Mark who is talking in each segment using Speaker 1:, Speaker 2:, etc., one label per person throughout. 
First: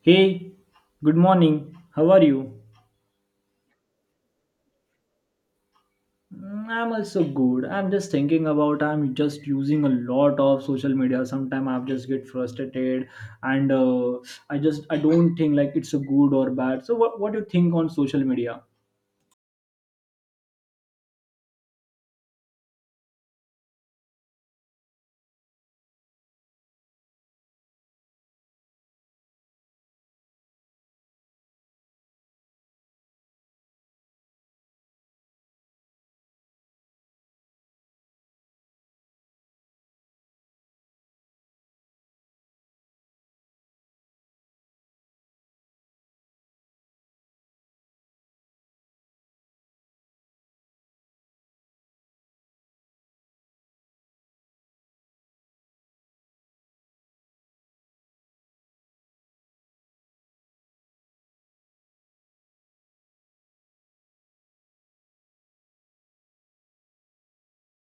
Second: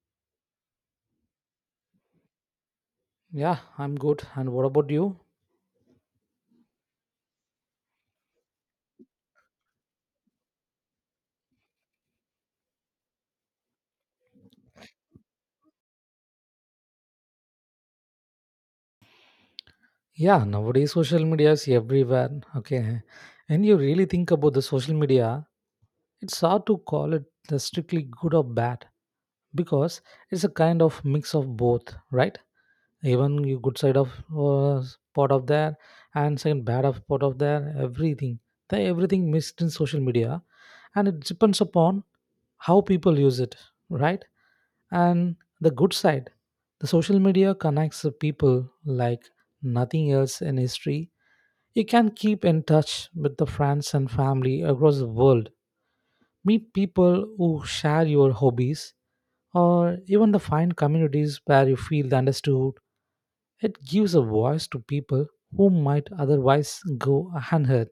Speaker 1: Hey, good morning. How are you?
Speaker 2: Yeah, I'm good. And what about you?
Speaker 1: I'm also good. I'm just using a lot of social media. Sometimes I just get frustrated and I don't think like it's a good or bad. So what do you think on social media?
Speaker 2: Yeah, nowadays social media is everywhere. Okay. And you really think about the social media, it's hard to call it the strictly good or bad because it's a kind of mix of both, right? Even you good side of uh, part of there and second bad of part of there, everything. They everything mixed in social media and it depends upon how people use it, right? And the good side, the social media connects the people like nothing else in history. You can keep in touch with the friends and family across the world, meet people who share your hobbies, or even the find communities where you feel understood. It gives a voice to people who might otherwise go unheard. At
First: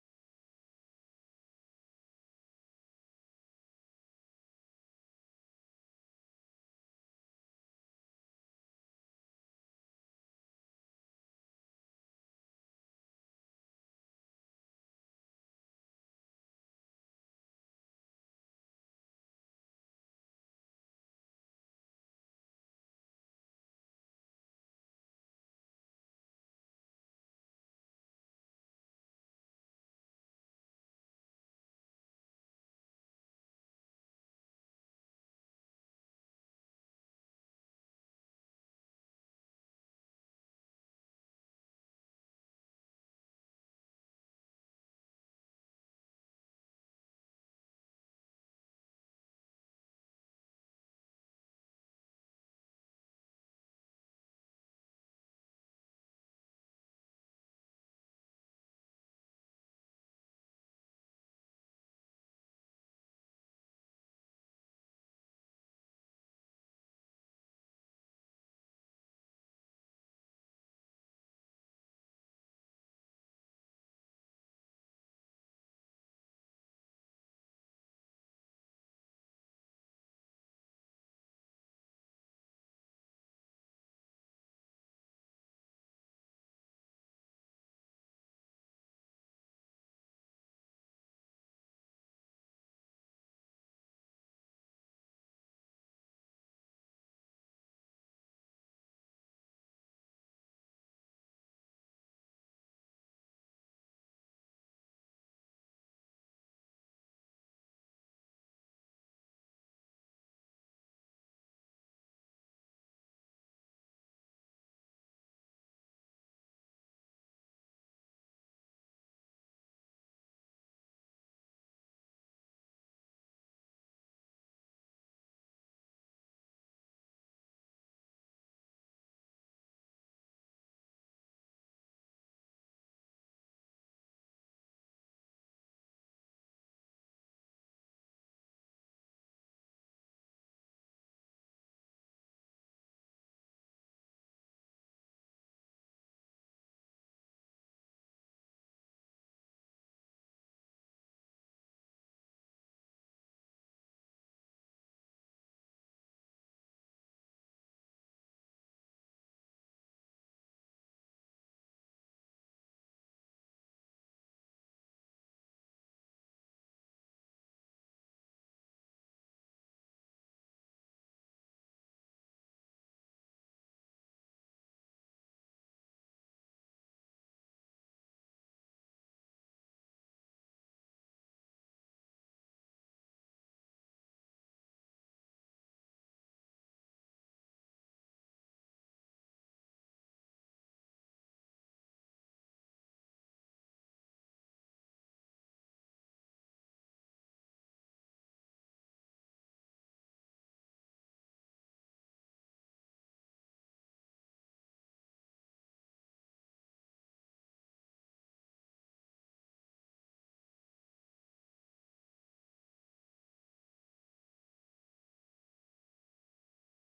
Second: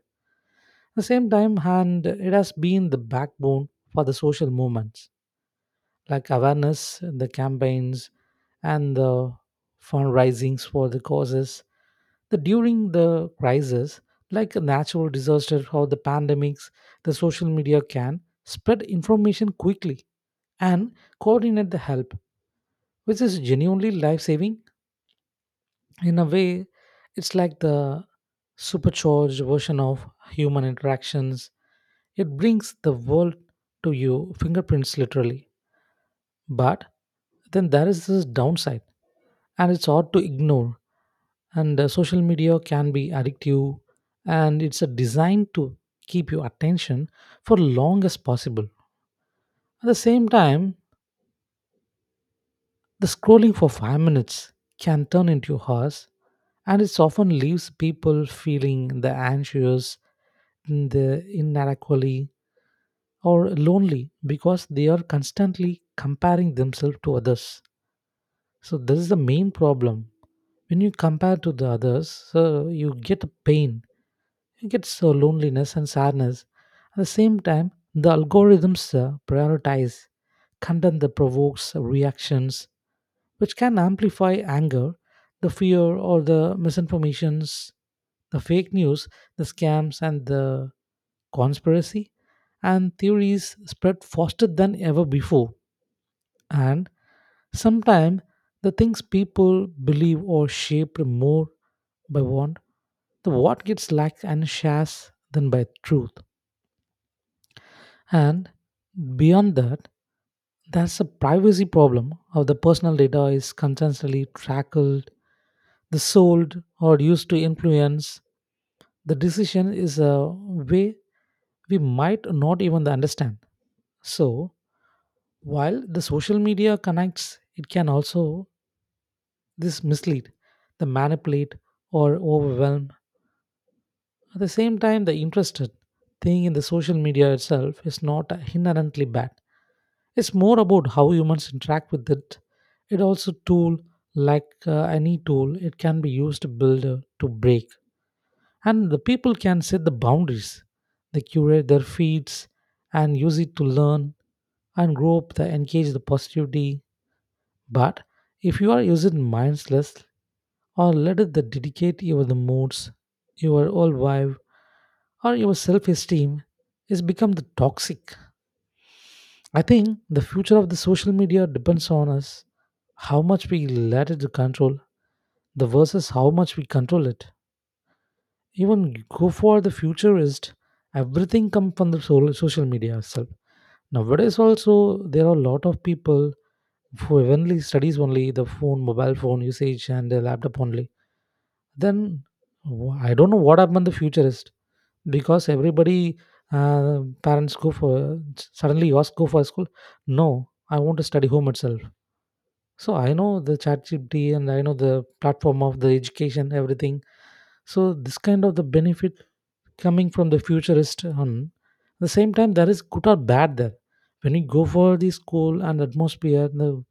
Speaker 2: the same time, and it has been the backbone for the social movements. Like awareness, the campaigns, and the fundraisings for the causes. The during the crisis, like a natural disaster or the pandemics, the social media can spread information quickly and coordinate the help, which is genuinely life saving. In a way, it's like the supercharged version of human interactions. It brings the world to you, fingerprints literally. But then there is this downside, and it's hard to ignore. And Social media can be addictive, and it's a designed to keep your attention for long as possible. At the same time, the scrolling for 5 minutes can turn into hours, and it often leaves people feeling the anxious, the inadequately, or lonely because they are constantly comparing themselves to others. So this is the main problem. When you compare to the others, so you get pain, you get so loneliness and sadness. At the same time, the algorithms prioritize content that provokes reactions, which can amplify anger, the fear, or the misinformations, the fake news, the scams, and the conspiracy and theories spread faster than ever before. And sometimes the things people believe are shaped more by what the what gets liked and shares than by truth. And beyond that, there's a privacy problem of the personal data is constantly tracked, the sold or used to influence the decision is a way we might not even understand. So while the social media connects, it can also this mislead, the manipulate or overwhelm. At the same time, the interested thing in the social media itself is not inherently bad. It's more about how humans interact with it. It also tool like any tool, it can be used to build to break, and the people can set the boundaries. They curate their feeds and use it to learn and grow up. They engage the positivity, but if you are using mindless or let it that dedicate your the moods, your whole vibe, or your self-esteem is become the toxic. I think the future of the social media depends on us, how much we let it to control, the versus how much we control it. Even go for the futurist, everything come from the social media itself. Nowadays also there are a lot of people who only studies only the phone, mobile phone usage and the laptop only. Then I don't know what happened the futurist because everybody parents go for suddenly yours go for school. No, I want to study home itself. So I know the chat GPT and I know the platform of the education, everything. So this kind of the benefit coming from the futurist on the same time there is good or bad there. When you go for the school and atmosphere, the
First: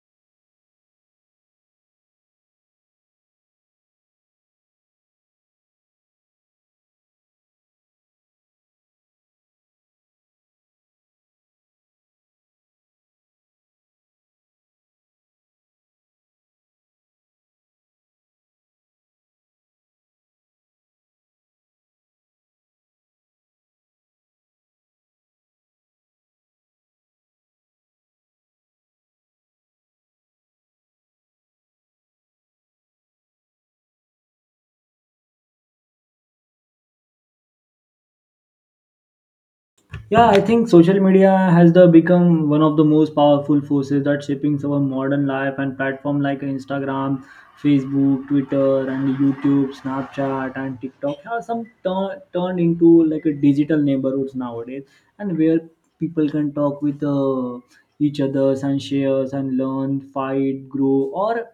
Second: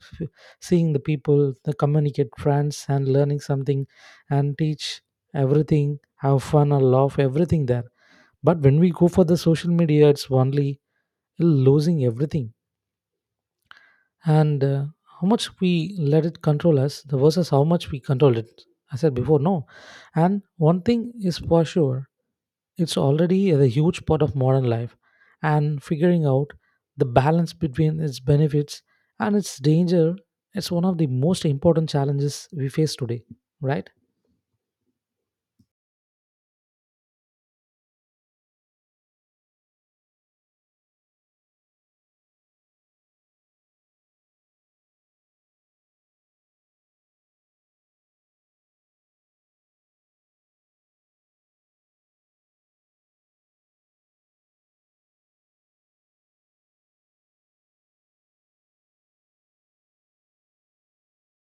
Speaker 2: seeing the people, the communicate friends, and learning something and teach everything, have fun or laugh, everything there. But when we go for the social media, it's only losing everything. And How much we let it control us versus how much we control it. I said before, no. And one thing is for sure it's already a huge part of modern life, and figuring out the balance between its benefits and its danger is one of the most important challenges we face today, right?
Speaker 1: Yeah, I think social media has the become one of the most powerful forces that shaping our modern life, and platform like Instagram, Facebook, Twitter, and YouTube, Snapchat, and TikTok have turned into like a digital neighborhoods nowadays, and where people can talk with each others and shares and learn, fight, grow, or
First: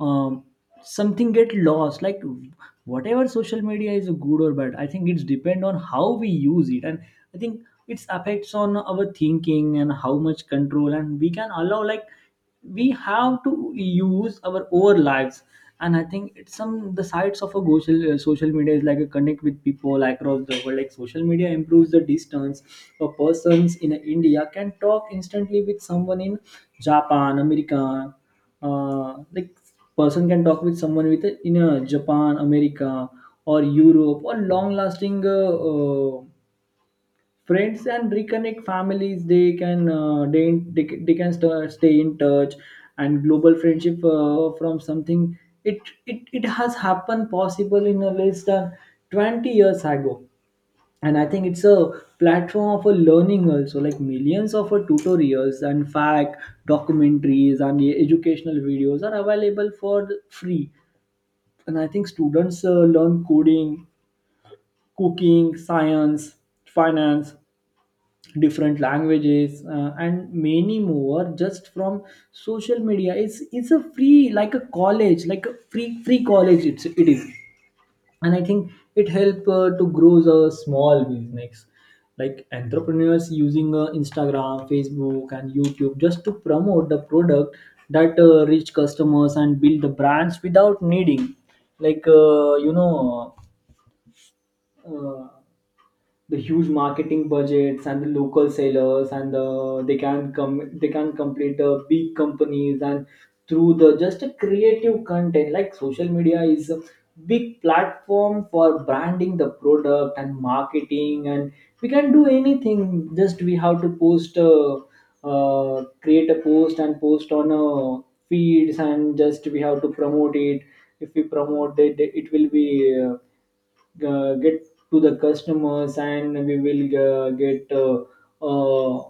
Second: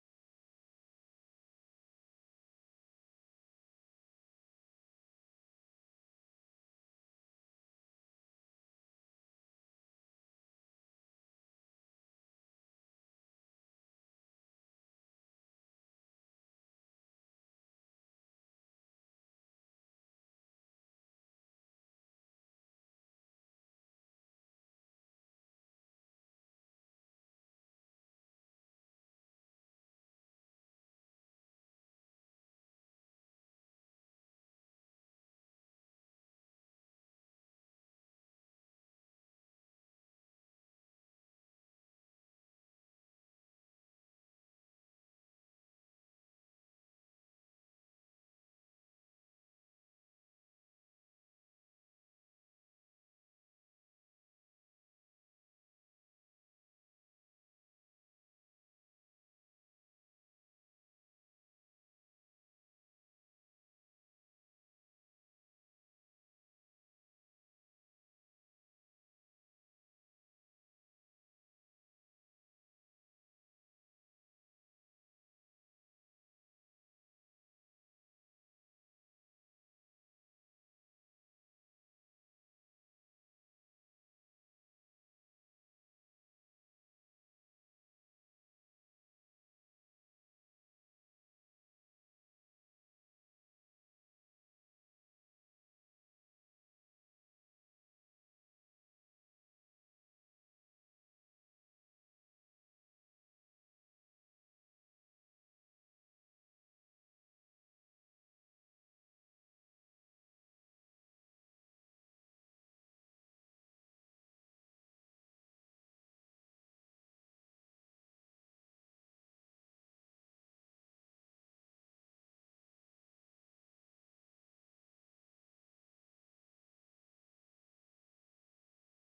Speaker 1: um, something get lost, like whatever social media is good or bad. I think it's depend on how we use it, and I think it's affects on our thinking and how much control and we can allow, like we have to use our own lives. And I think it's some the sides of a social media is like a connect with people like across the world, like social media improves the distance. A persons in India can talk instantly with someone in Japan, America, like person can talk with someone with in a Japan, America, or Europe, or long lasting friends, and reconnect families. They can they can stay in touch, and global friendship from something. it, it has happened possible in a less than 20 years ago. And I think it's a platform of a learning also, like millions of tutorials and fact documentaries and educational videos are available for free. And I think students learn coding, cooking, science, finance, different languages, and many more, just from social media. It's a free like a college, like a free college, it is. And I think it help to grow the small business, like entrepreneurs using Instagram, Facebook, and YouTube just to promote the product that reach customers and build the brands without needing, like uh, the huge marketing budgets. And the local sellers and they can come, they can complete the big companies, and through the just a creative content, like social media is a big platform for branding the product and marketing. And we can do anything, just we have to post create a post and post on feeds, and just we have to promote it. If we promote it, it will be get to the customers, and we will get uh,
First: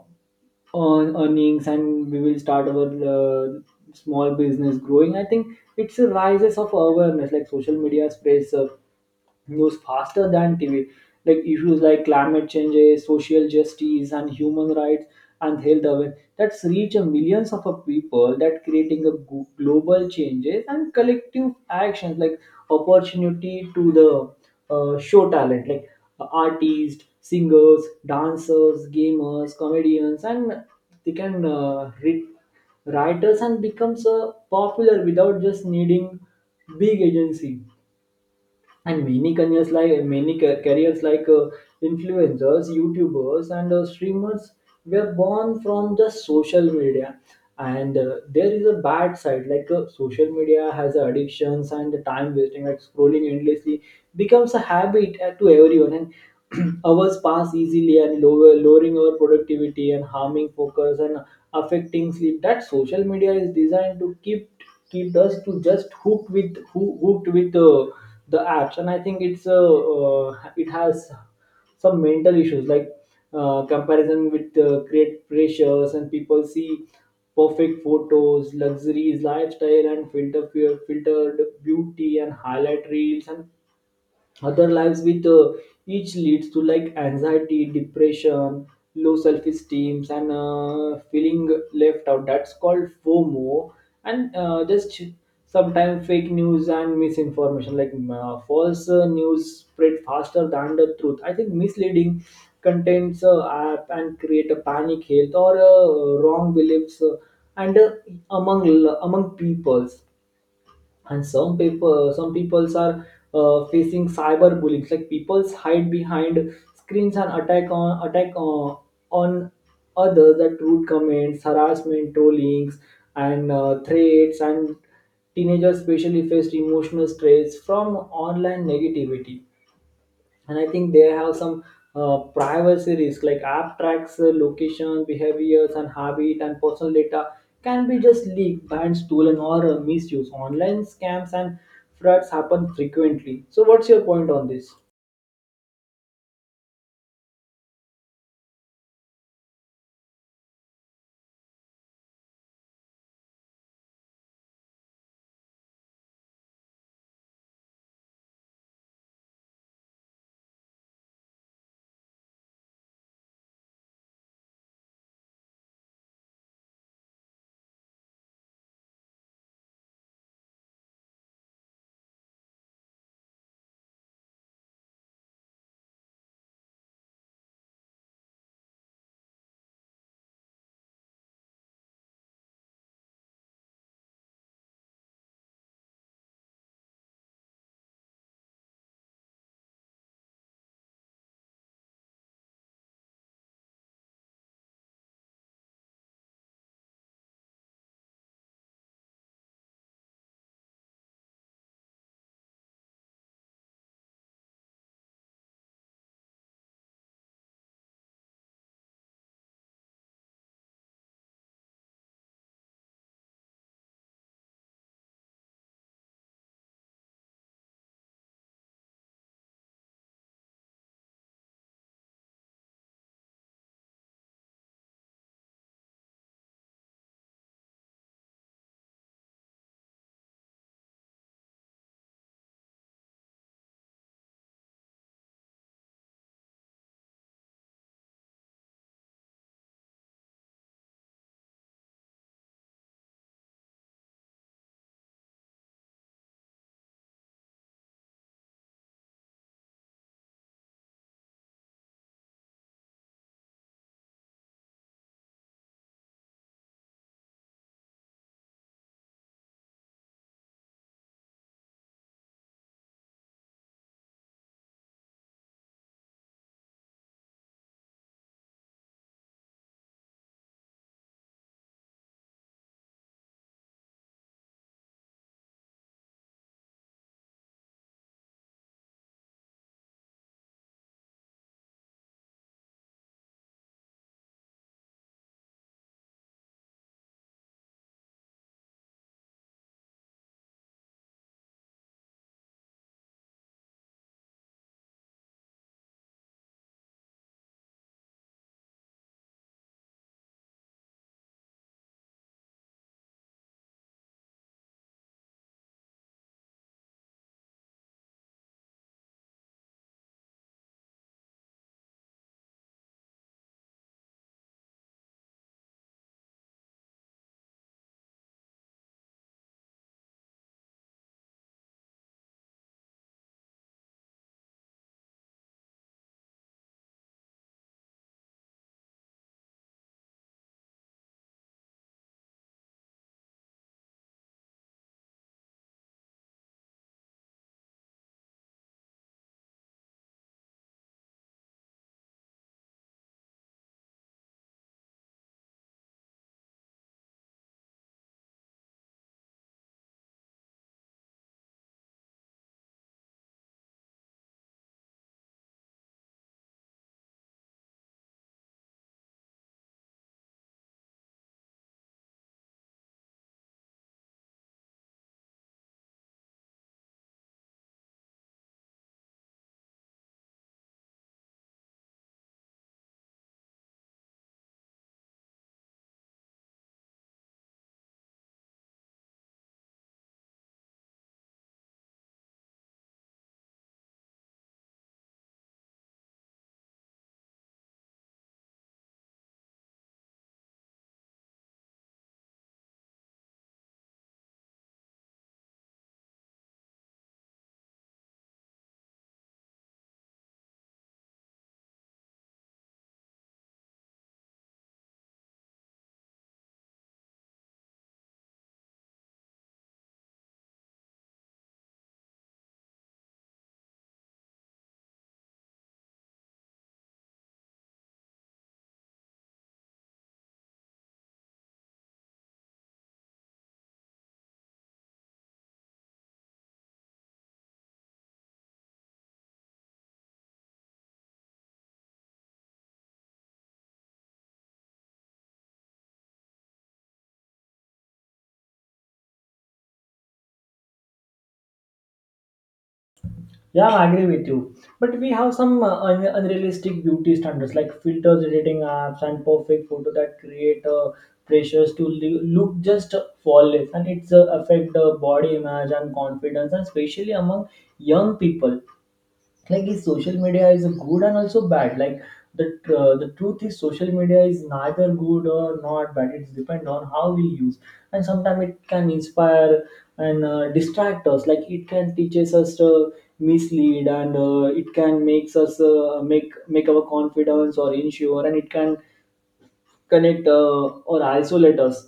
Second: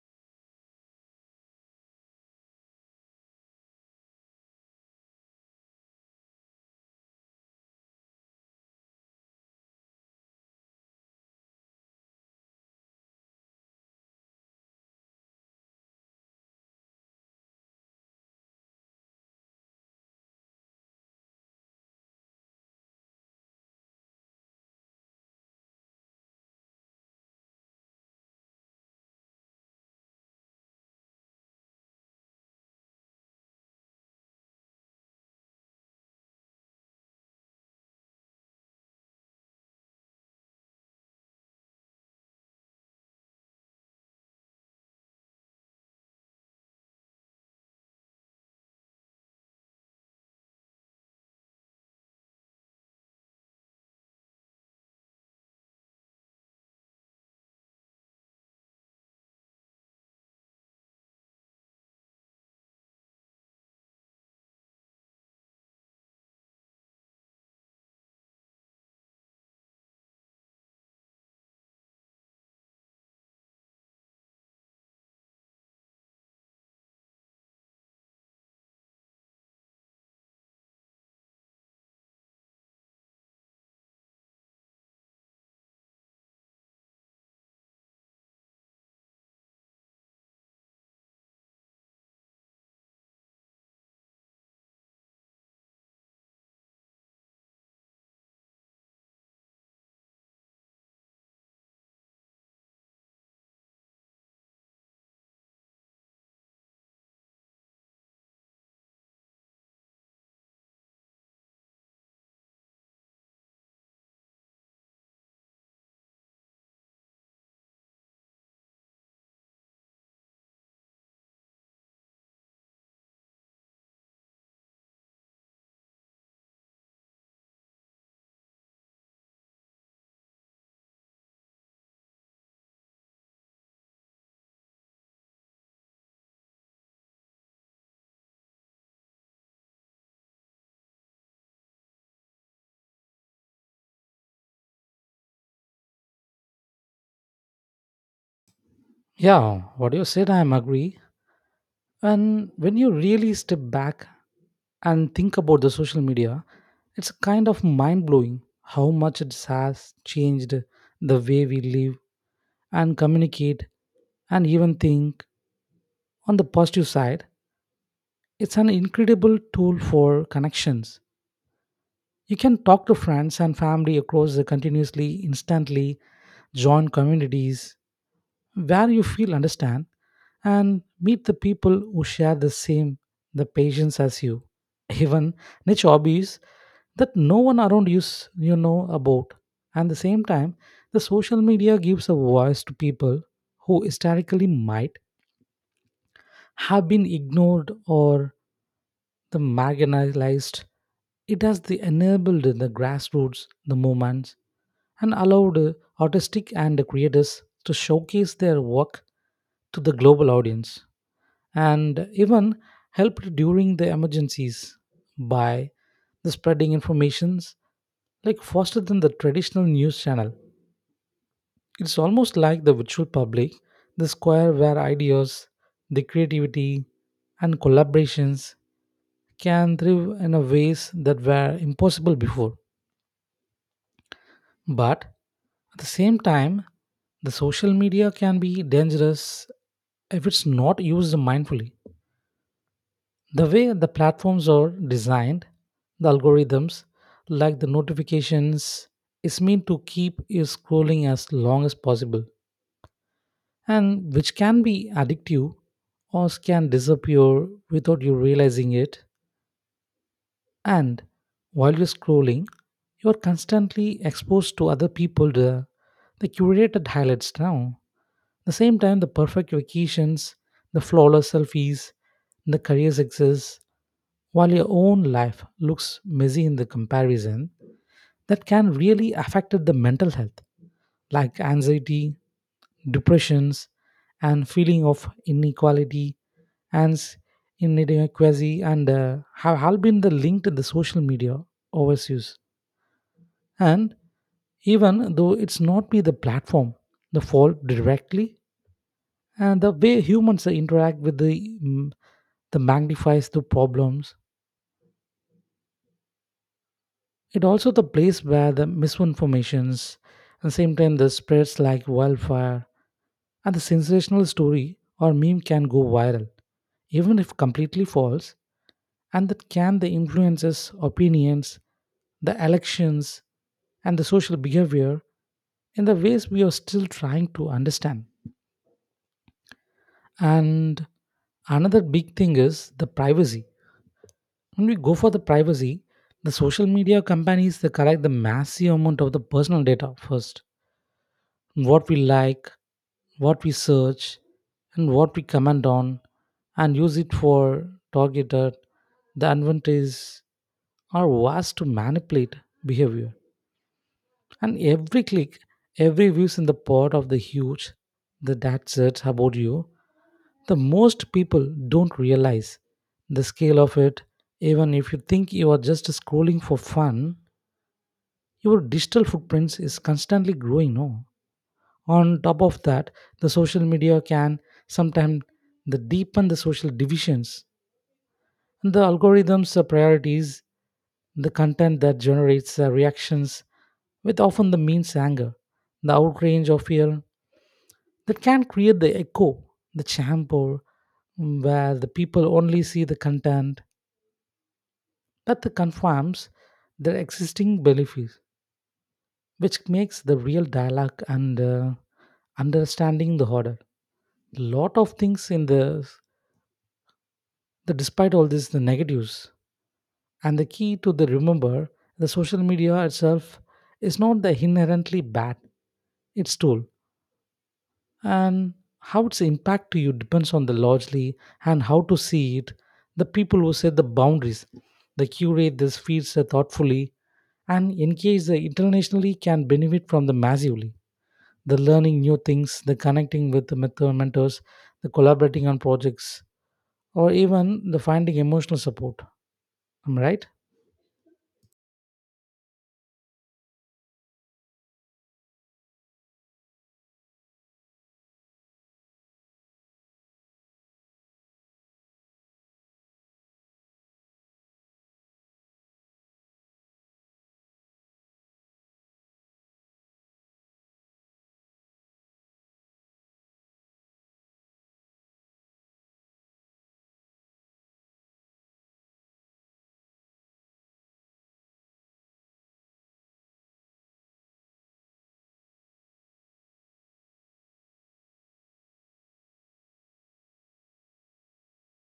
Speaker 1: earnings, and we will start our uh, small business growing. I think it's a rises of awareness, like social media spreads news faster than TV, like issues like climate change, social justice, and human rights, and health awareness, that's reach a millions of a people, that creating a global changes and collective actions, like opportunity to the show talent, like artists, singers, dancers, gamers, comedians, and they can read writers and becomes popular without just needing big agency. And many careers like careers like influencers, YouTubers, and streamers were born from the social media. And there is a bad side, like social media has addictions and the time wasting, like scrolling endlessly becomes a habit to everyone. And hours pass easily, and lowering our productivity and harming focus and affecting sleep, that social media is designed to keep us to just hooked with hooked with the apps. And I think it's it has some mental issues, like comparison with create pressures, and people see perfect photos, luxuries lifestyle, and filtered beauty and highlight reels, and other lives with each leads to like anxiety, depression, low self-esteem, and feeling left out, that's called FOMO. And just sometimes fake news and misinformation, like false news spread faster than the truth. I think misleading contents app and create a panic health or wrong beliefs, and among among peoples. And some people, some peoples are facing cyberbullying, like peoples hide behind screens and attack on others, that rude comments, harassment, trollings, and threats. And teenagers especially face emotional stress from online negativity. And I think they have some privacy risk, like app tracks location, behaviors, and habit, and personal data can be just leaked, banned, stolen, or misused online scams and frauds happen frequently. So what's your point on this?
Speaker 2: Yeah, what you said, I am agree. And when you really step back and think about the social media, it's kind of mind blowing how much it has changed the way we live and communicate and even think on the positive side. It's an incredible tool for connections. You can talk to friends and family across the continuously, instantly, join communities where you feel understand and meet the people who share the same the patience as you. Even niche hobbies that no one around you you know about. At the same time, the social media gives a voice to people who historically might have been ignored or the marginalized. It has the enabled the grassroots, the movements, and allowed artistic and creators to showcase their work to the global audience and even helped during the emergencies by the spreading informations like faster than the traditional news channel. It's almost like the virtual public the square where ideas the creativity and collaborations can thrive in a ways that were impossible before. But at the same time, the social media can be dangerous if it's not used mindfully. The way the platforms are designed, the algorithms, like the notifications, is meant to keep you scrolling as long as possible, and which can be addictive or can disappear without you realizing it. And while you're scrolling, you're constantly exposed to other people, the curated highlights now. The same time, the perfect vacations, the flawless selfies, the career success, while your own life looks messy in the comparison, that can really affect the mental health, like anxiety, depressions, and feeling of inequality and in inadequacy and have all been the linked to the social media overuse. And even though it's not be the platform the fault directly and the way humans interact with the the magnifies the problems. It also the place where the misinformations and same time the spreads like wildfire and the sensational story or meme can go viral even if completely false, and that can the influences opinions the elections and the social behavior in the ways we are still trying to understand. And another big thing is the privacy. When we go for the privacy, the social media companies they collect the massive amount of the personal data first. What we like, what we search, and what we comment on and use it for targeted the advantages are vast to manipulate behavior, and every click every views in the part of the huge the that says about you. The most people don't realize the scale of it. Even if you think you are just scrolling for fun, your digital footprints is constantly growing no. On top of that, the social media can sometimes the deepen the social divisions. The algorithms priorities the content that generates reactions with often the means anger the outrage of fear that can create the echo the chamber where the people only see the content that the confirms their existing beliefs, which makes the real dialogue and understanding the harder. Lot of things in the. The, despite all this, the negatives and the key to the remember the social media itself is not the inherently bad, its tool and how its impact to you depends on the largely and how to see it, the people who set the boundaries, they curate these feeds thoughtfully and engage the internationally can benefit from the massively. The learning new things, the connecting with the mentors, the collaborating on projects, or even the finding emotional support. Am I right?
Speaker 1: Yeah, I agree with you. But we have some unrealistic beauty standards, like filters, editing apps, and perfect photo that create pressures to look just flawless, and it's affect the body image and confidence, and especially among young people. Like is social media is good and also bad, like the the truth is social media is neither good or not bad, it's depend on how we use. And sometimes it can inspire and distract us, like it can teaches us to mislead, and it can makes us make our confidence or insure, and it can connect or isolate us.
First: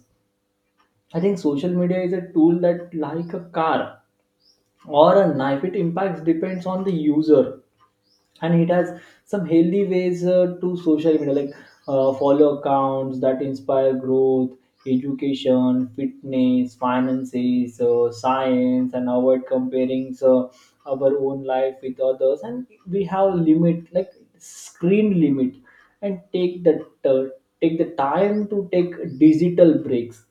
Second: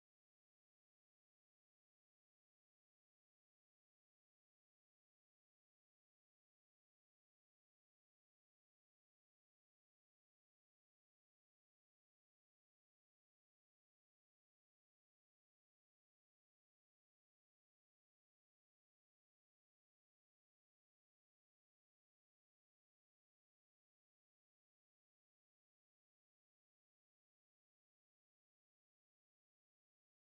Speaker 1: I think social media is a tool, that like a car or a knife, it impacts depends on the user. And it has some healthy ways to social media, like follow accounts that inspire growth, education, fitness, finances, science, and avoid comparing so our own life with others. And we have limit, like screen limit, and take the time to take digital breaks.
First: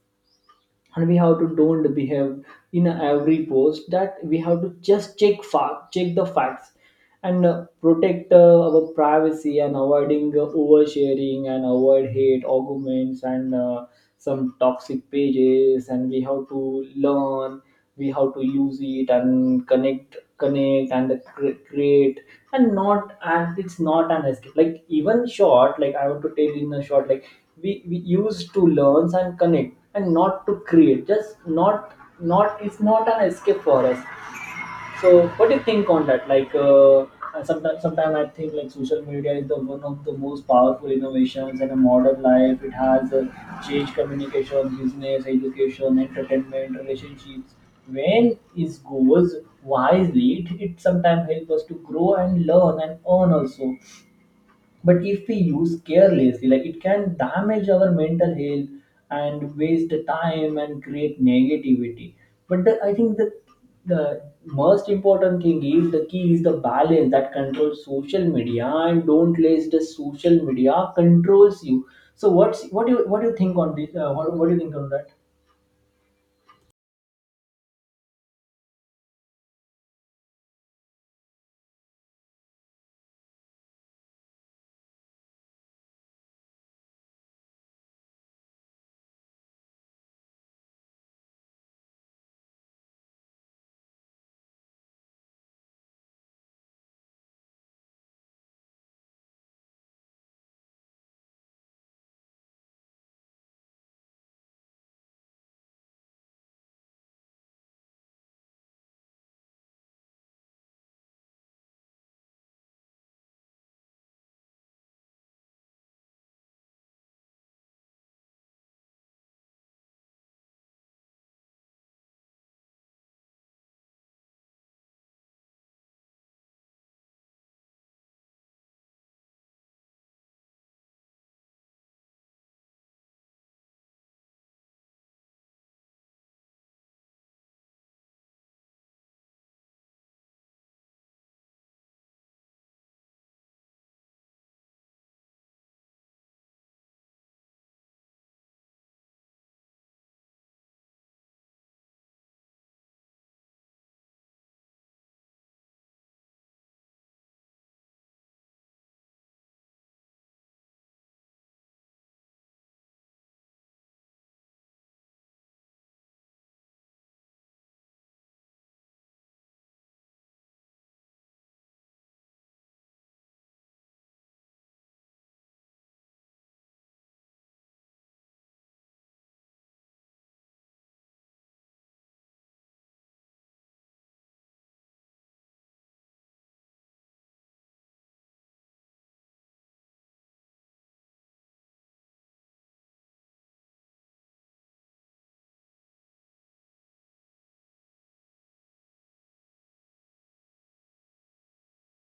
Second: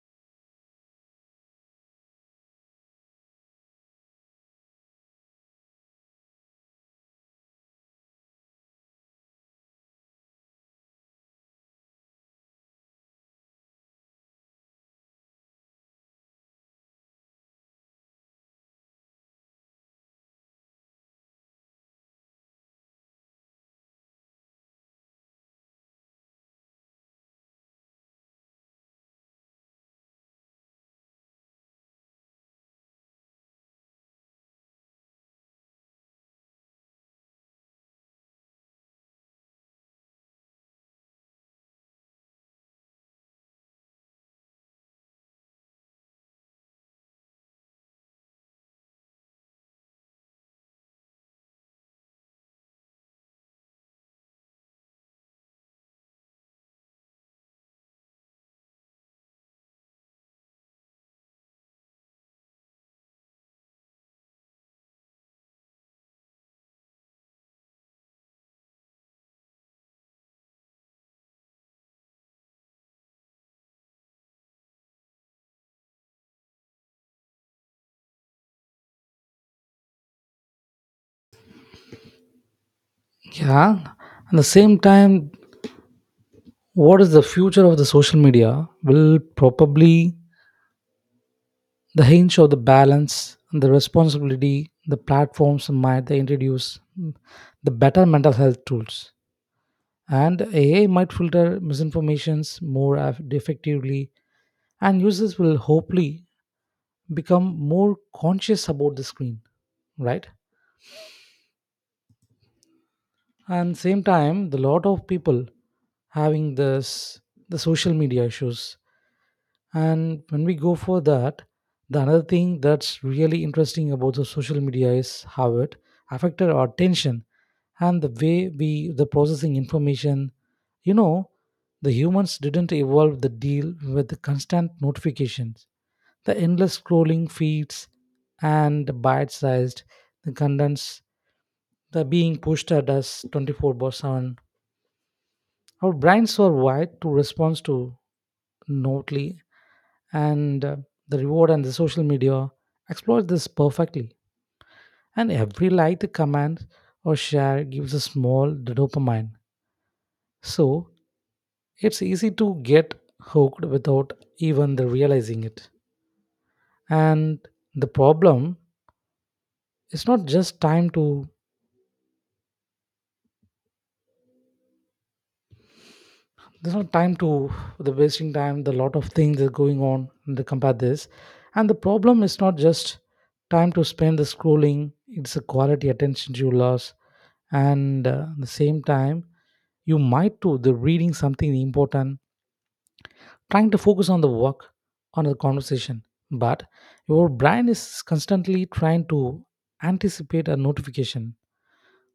Speaker 1: And we have to don't behave in every post, that we have to just check fact check the facts, and protect our privacy, and avoiding oversharing, and avoid hate arguments and some toxic pages. And we have to learn, we have to use it and connect and create, and not, and it's not an escape, like even short, like I want to tell in a short, like we used to learn and connect and not to create, just not, it's not an escape for us. So what do you think on that? Like, sometimes I think like social media is the one of the most powerful innovations in a modern life. It has changed communication, business, education, entertainment, relationships. When it goes wisely, it sometimes helps us to grow and learn and earn also. But if we use carelessly, like it can damage our mental health and waste the time and create negativity. But I think the most important thing is the key is the balance, that controls social media and don't let the social media controls you. So what do you think on this? What do you think on that?
Speaker 2: Yeah. At the same time, what is the future of the social media will probably the hinge of the balance and the responsibility the platforms might they introduce the better mental health tools, and AI might filter misinformations more effectively, and users will hopefully become more conscious about the screen, right? And same time the lot of people having this the social media issues. And when we go for that, the another thing that's really interesting about the social media is how it affected our attention and the way we the processing information you know the humans didn't evolve the deal with the constant notifications, the endless scrolling feeds, and bite-sized the contents the being pushed at us 24 by 7. Our brains are wired to respond to notely, and the reward and the social media exploits this perfectly, and every like comment or share gives a small dopamine. So it's easy to get hooked without even the realizing it. And the problem is not just time to there's no time to the wasting time the lot of things are going on in the compare this. And the problem is not just time to spend the scrolling, it's a quality attention you lost. And at the same time, you might do the reading something important, trying to focus on the work, on the conversation, but your brain is constantly trying to anticipate a notification,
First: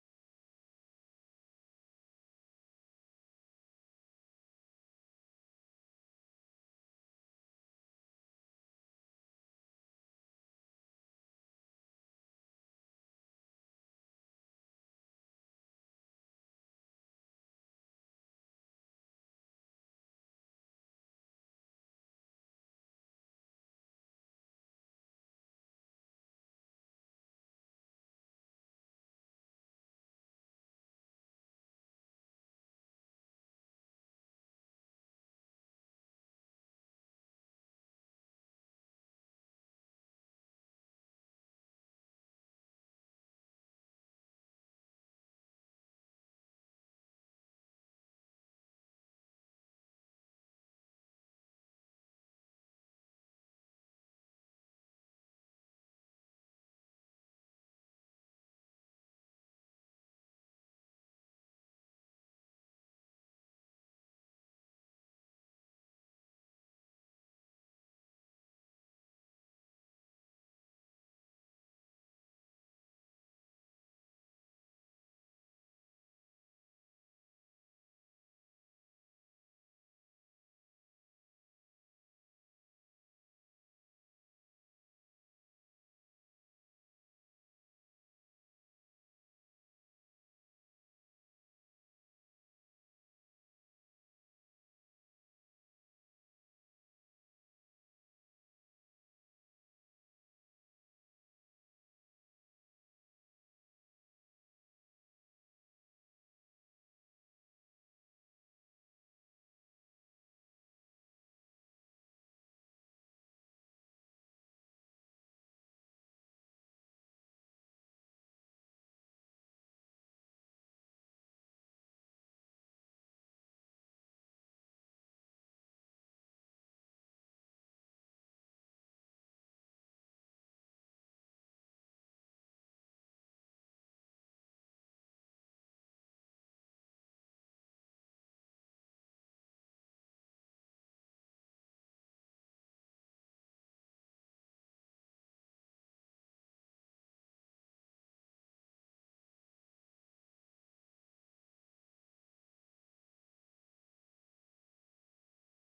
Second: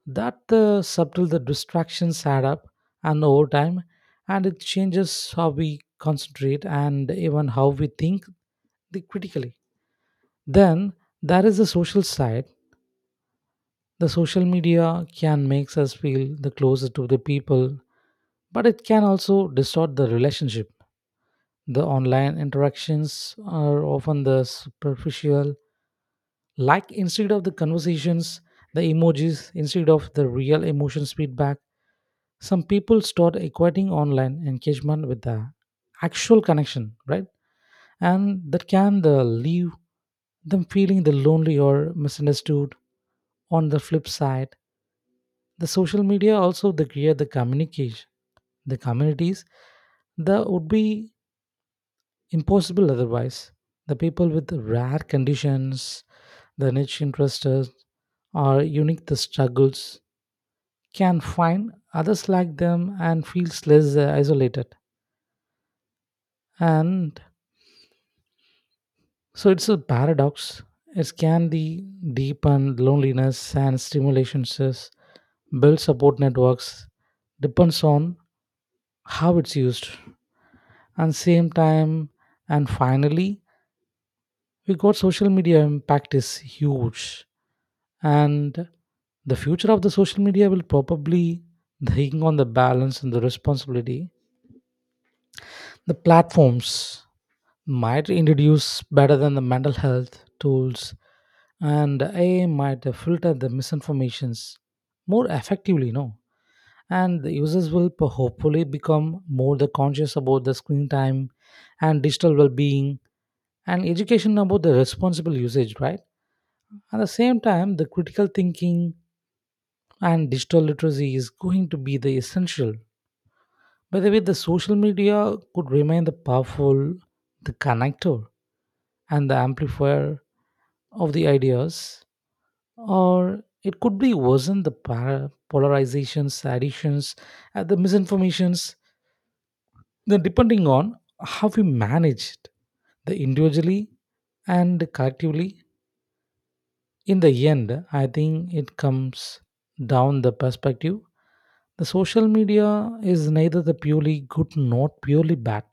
Speaker 2: that the subtle the distractions add up and over time, and it changes how we concentrate and even how we think the critically. Then there is the social side. The social media can makes us feel the closer to the people, but it can also distort the relationship. The online interactions are often the superficial, like instead of the conversations, the emojis instead of the real emotions feedback. Some people start equating online engagement with the actual connection, right? And that can leave them feeling the lonely or misunderstood. On the flip side, the social media also they create the communication, the communities that would be impossible otherwise. The people with rare conditions, the niche interests, or unique the struggles can find others like them and feels less isolated. And so it's a paradox. It can the deepen loneliness and stimulations, build support networks, depends on how it's used. And same time, and finally, we got social media impact is huge. And the future of the social media will probably hang on the balance and the responsibility. The platforms might introduce better than the mental health tools, and AI might filter the misinformations more effectively, no? And the users will hopefully become more the conscious about the screen time and digital well-being and education about the responsible usage, right? At the same time, the critical thinking and digital literacy is going to be the essential. By the way, the social media could remain the powerful, the connector and the amplifier of the ideas, or it could be worsen the polarizations, additions, and the misinformations, then depending on how we manage it, the individually and collectively. In the end, I think it comes down the perspective. The social media is neither the purely good nor purely bad.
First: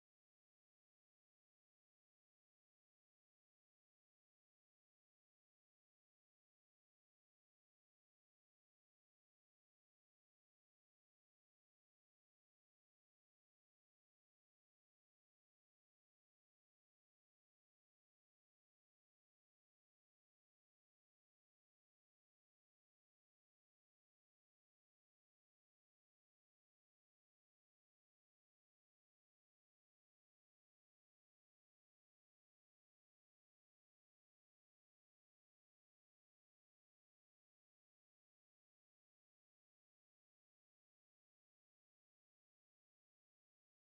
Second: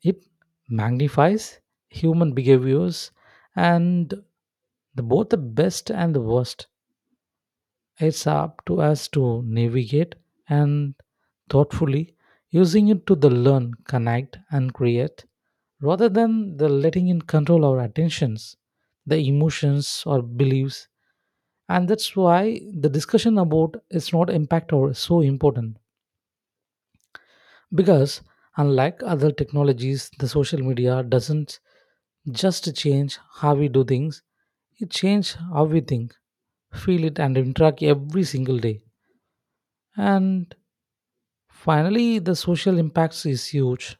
Speaker 2: It magnifies human behaviors and the, both the best and the worst. It's up to us to navigate and thoughtfully using it to the learn, connect, and create rather than the letting it control our attentions, the emotions or beliefs. And that's why the discussion about its not impact or so important, because unlike other technologies, the social media doesn't just change how we do things, it changes how we think, feel it and interact every single day. And finally, the social impacts is huge.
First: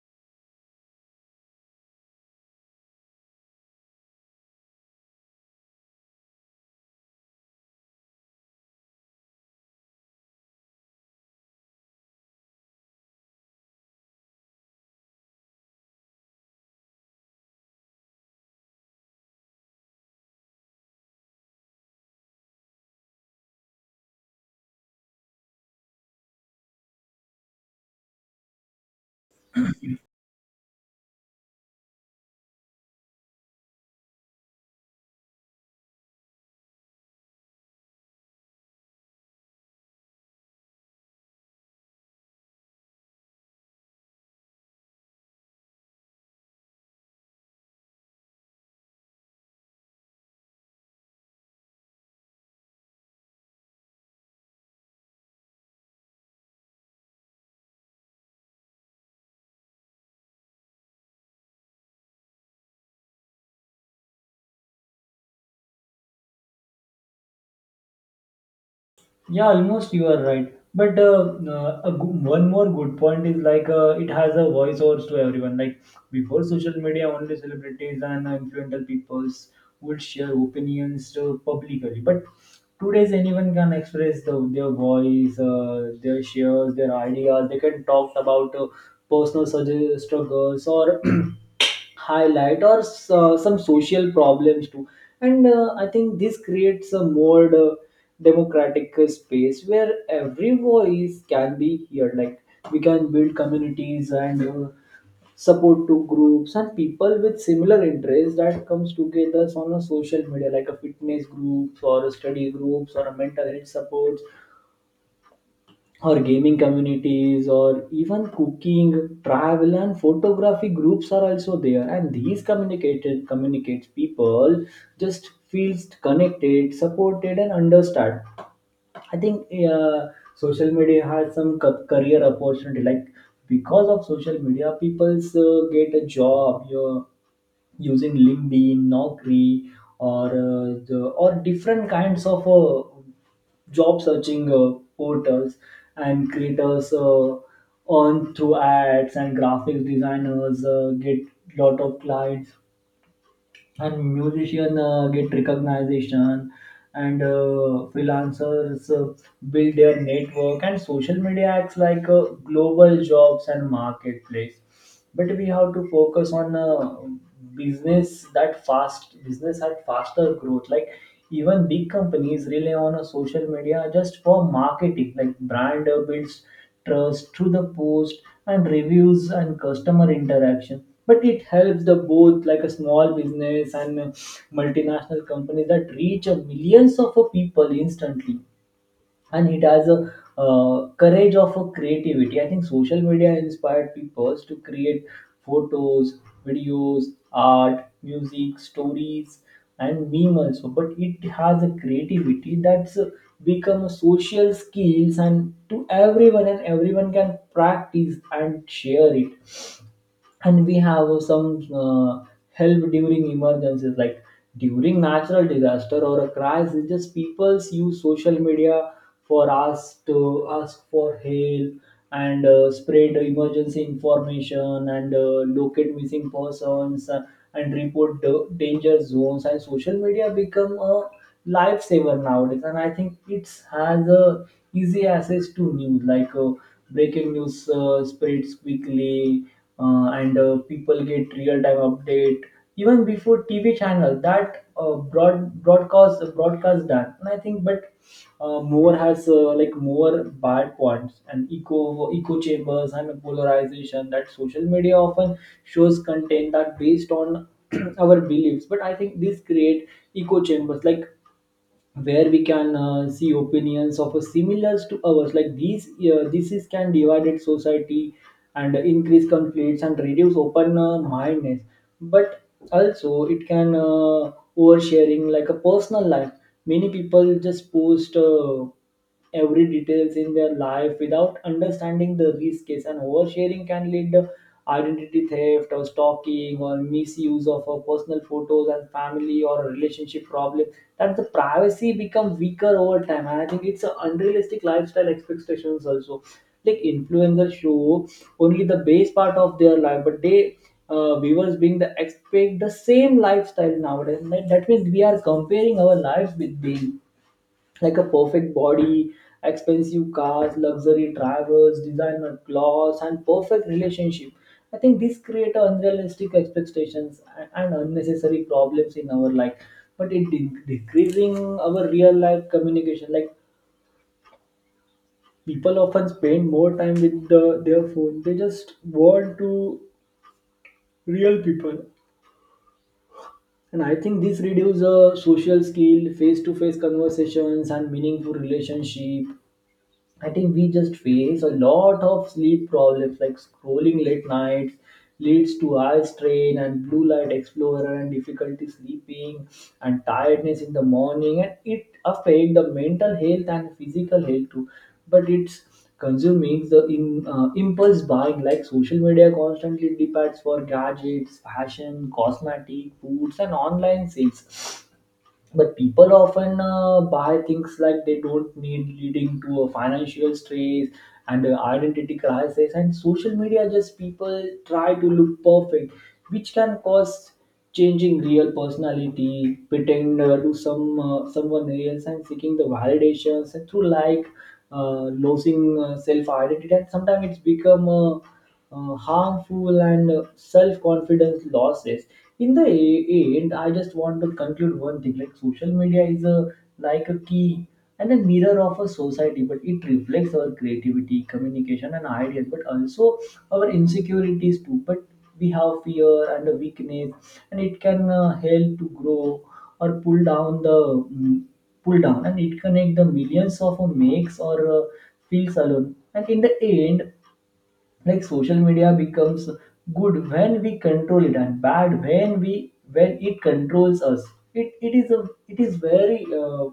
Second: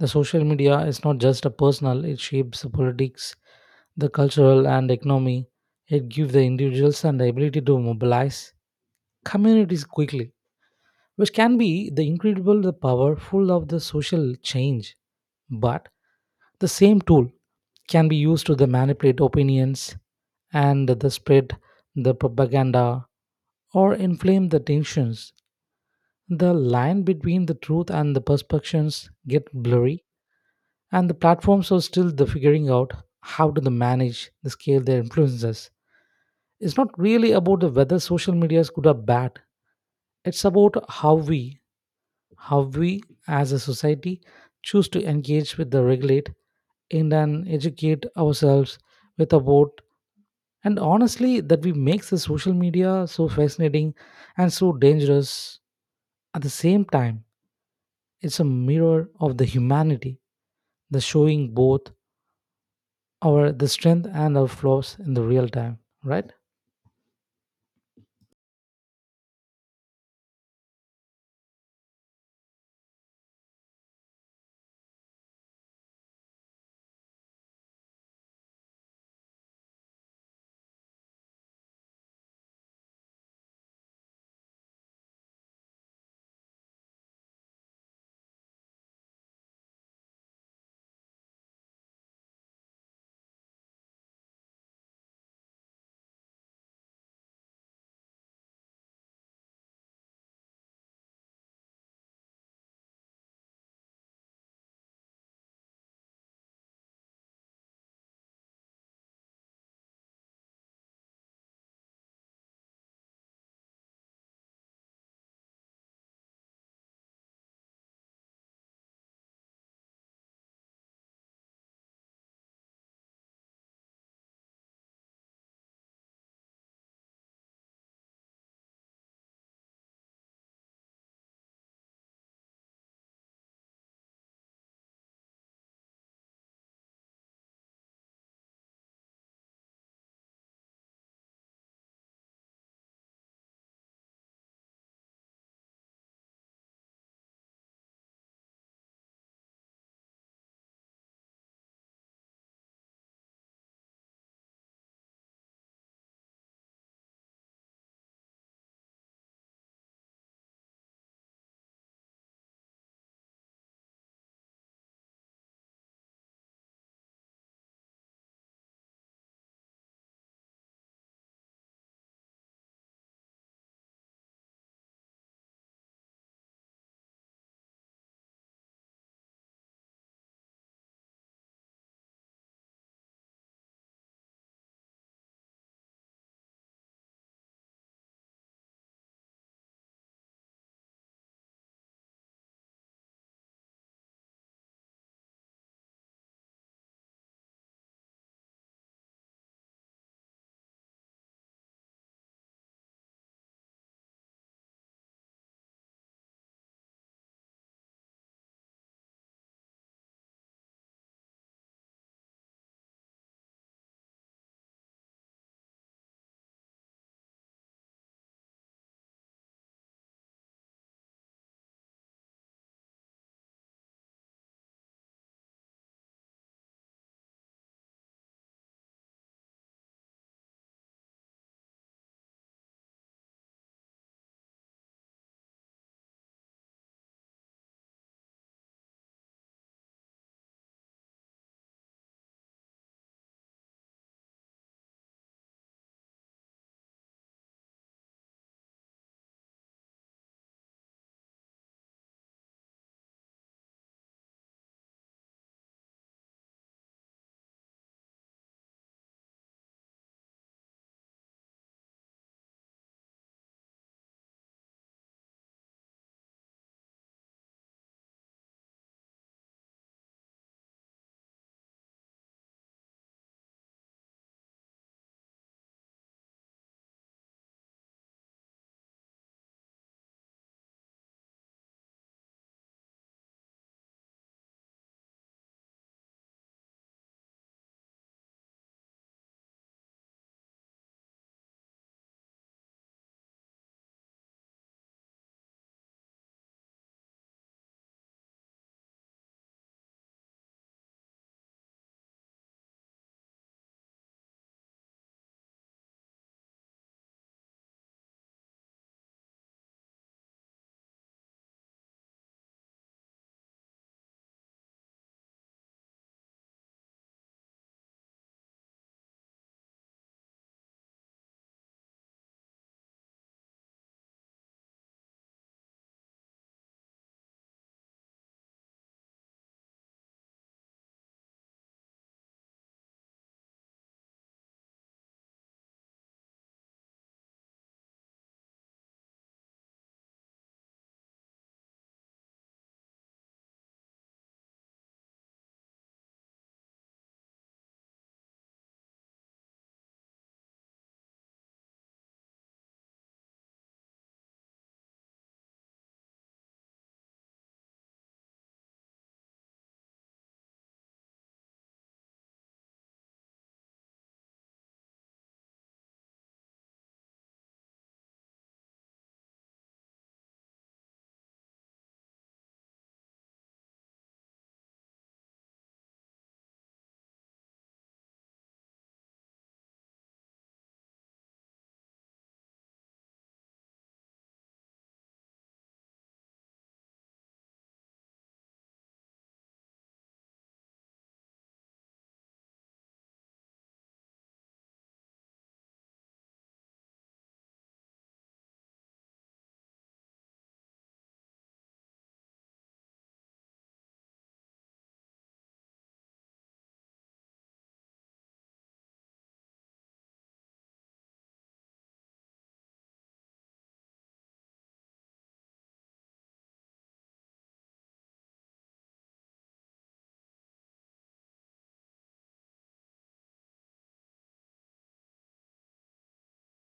Speaker 2: The social media is not just a personal, it shapes the politics, the cultural and economy. It gives the individuals and the ability to mobilize communities quickly, which can be the incredible the powerful of the social change. But the same tool can be used to the manipulate opinions and the spread the propaganda or inflame the tensions. The line between the truth and the perceptions get blurry, and the platforms are still the figuring out how to the manage the scale their influences. It's not really about the whether social media is good or bad, it's about how we as a society choose to engage with the regulate and then educate ourselves with about. And honestly that we makes the social media so fascinating and so dangerous at the same time. It's a mirror of the humanity, the showing both our the strength and our flaws in the real time, right?
Speaker 1: Yeah, almost you are right. But one more good point is like it has a voiceovers to everyone. Like before social media, only celebrities and influential peoples would share opinions publicly. But today's anyone can express their voice, their shares, their ideas. They can talk about personal struggles, or highlight, or some social problems too. And I think this creates a more democratic space, where every voice can be heard, like we can build communities, and support to groups and people with similar interests that comes together on a social media, like a fitness groups or a study groups or a mental health support or gaming communities, or even cooking, travel, and photography groups are also there. And these communicated communicates people just feels connected, supported, and understand. I think uh, social media has some career opportunity, like because of social media people's get a job, you using LinkedIn, Naukri, or or different kinds of job searching portals. And creators earn through ads, and graphics designers get lot of clients, and musicians get recognition, and freelancers build their network, and social media acts like global jobs and marketplace. But we have to focus on business at faster growth, like even big companies rely on a social media just for marketing, like brand builds trust through the post and reviews and customer interaction. But it helps the both, like a small business and multinational companies, that reach millions of people instantly. And it has a courage of a creativity. I think social media inspired people to create photos, videos, art, music, stories, and meme also. But it has a creativity that's become a social skills and to everyone, and everyone can practice and share it. And we have some help during emergencies, like during natural disaster or a crisis, just people use social media for us to ask for help and spread emergency information and locate missing persons and report the danger zones, and social media become a lifesaver nowadays. And I think it has a easy access to news, like breaking news spreads quickly and people get real-time update even before TV channel that broadcast that. And I think, but more has like more bad points, and echo chambers and polarization, that social media often shows content that based on our beliefs. But I think this create echo chambers, like where we can see opinions of a similars to ours, like these this is can divided society and increase conflicts and reduce open mindedness. But also it can oversharing, like a personal life. Many people just post every details in their life without understanding the risks, and oversharing can lead to identity theft or stalking or misuse of our personal photos and family or a relationship problem, that the privacy becomes weaker over time. And I think it's an unrealistic lifestyle expectations also, like influencers show only the base part of their life, but they viewers being the expect the same lifestyle nowadays, that means we are comparing our lives with them, like a perfect body, expensive cars, luxury travels, designer clothes, and perfect relationship. I think these create unrealistic expectations and unnecessary problems in our life. But it decreasing our real life communication. Like people often spend more time with their phone. They just want to real people. And I think this reduces social skill, face-to-face conversations, and meaningful relationship. I think we just face a lot of sleep problems, like scrolling late nights leads to eye strain and blue light explorer and difficulty sleeping and tiredness in the morning, and it affect the mental health and physical health too. But it's consuming the impulse buying, like social media constantly depends for gadgets fashion cosmetic foods and online sales, but people often buy things like they don't need, leading to a financial stress and a identity crisis. And social media, just people try to look perfect, which can cause changing real personality, pretend to someone else, and seeking the validations and through like losing self identity, and sometimes it's become harmful and self-confidence losses. In the end, I just want to conclude one thing, like social media is a like a key and a mirror of a society, but it reflects our creativity communication and ideas, but also our insecurities too. But we have fear and a weakness, and it can help to grow or pull down, and it connect the millions of makes or feels alone. And in the end, like social media becomes good when we control it, and bad when we when it controls us. It is very uh,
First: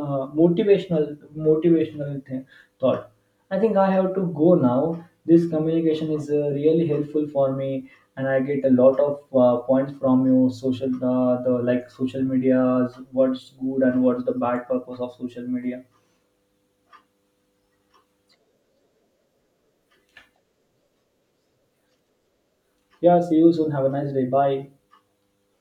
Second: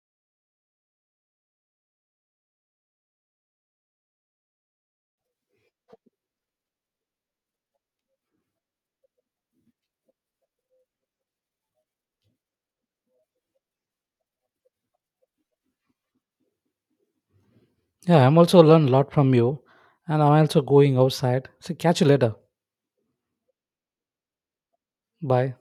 Speaker 1: uh, motivational thing, thought. I think I have to go now. This communication is really helpful for me, and I get a lot of points from you. Social the like social media's what's good and what's the bad purpose of social media.
Speaker 2: Yeah, I'm also learned a lot from you, and I'm also going outside, so catch you later.
Speaker 1: Yeah, see you soon. Have a nice day. Bye.
Speaker 2: Bye.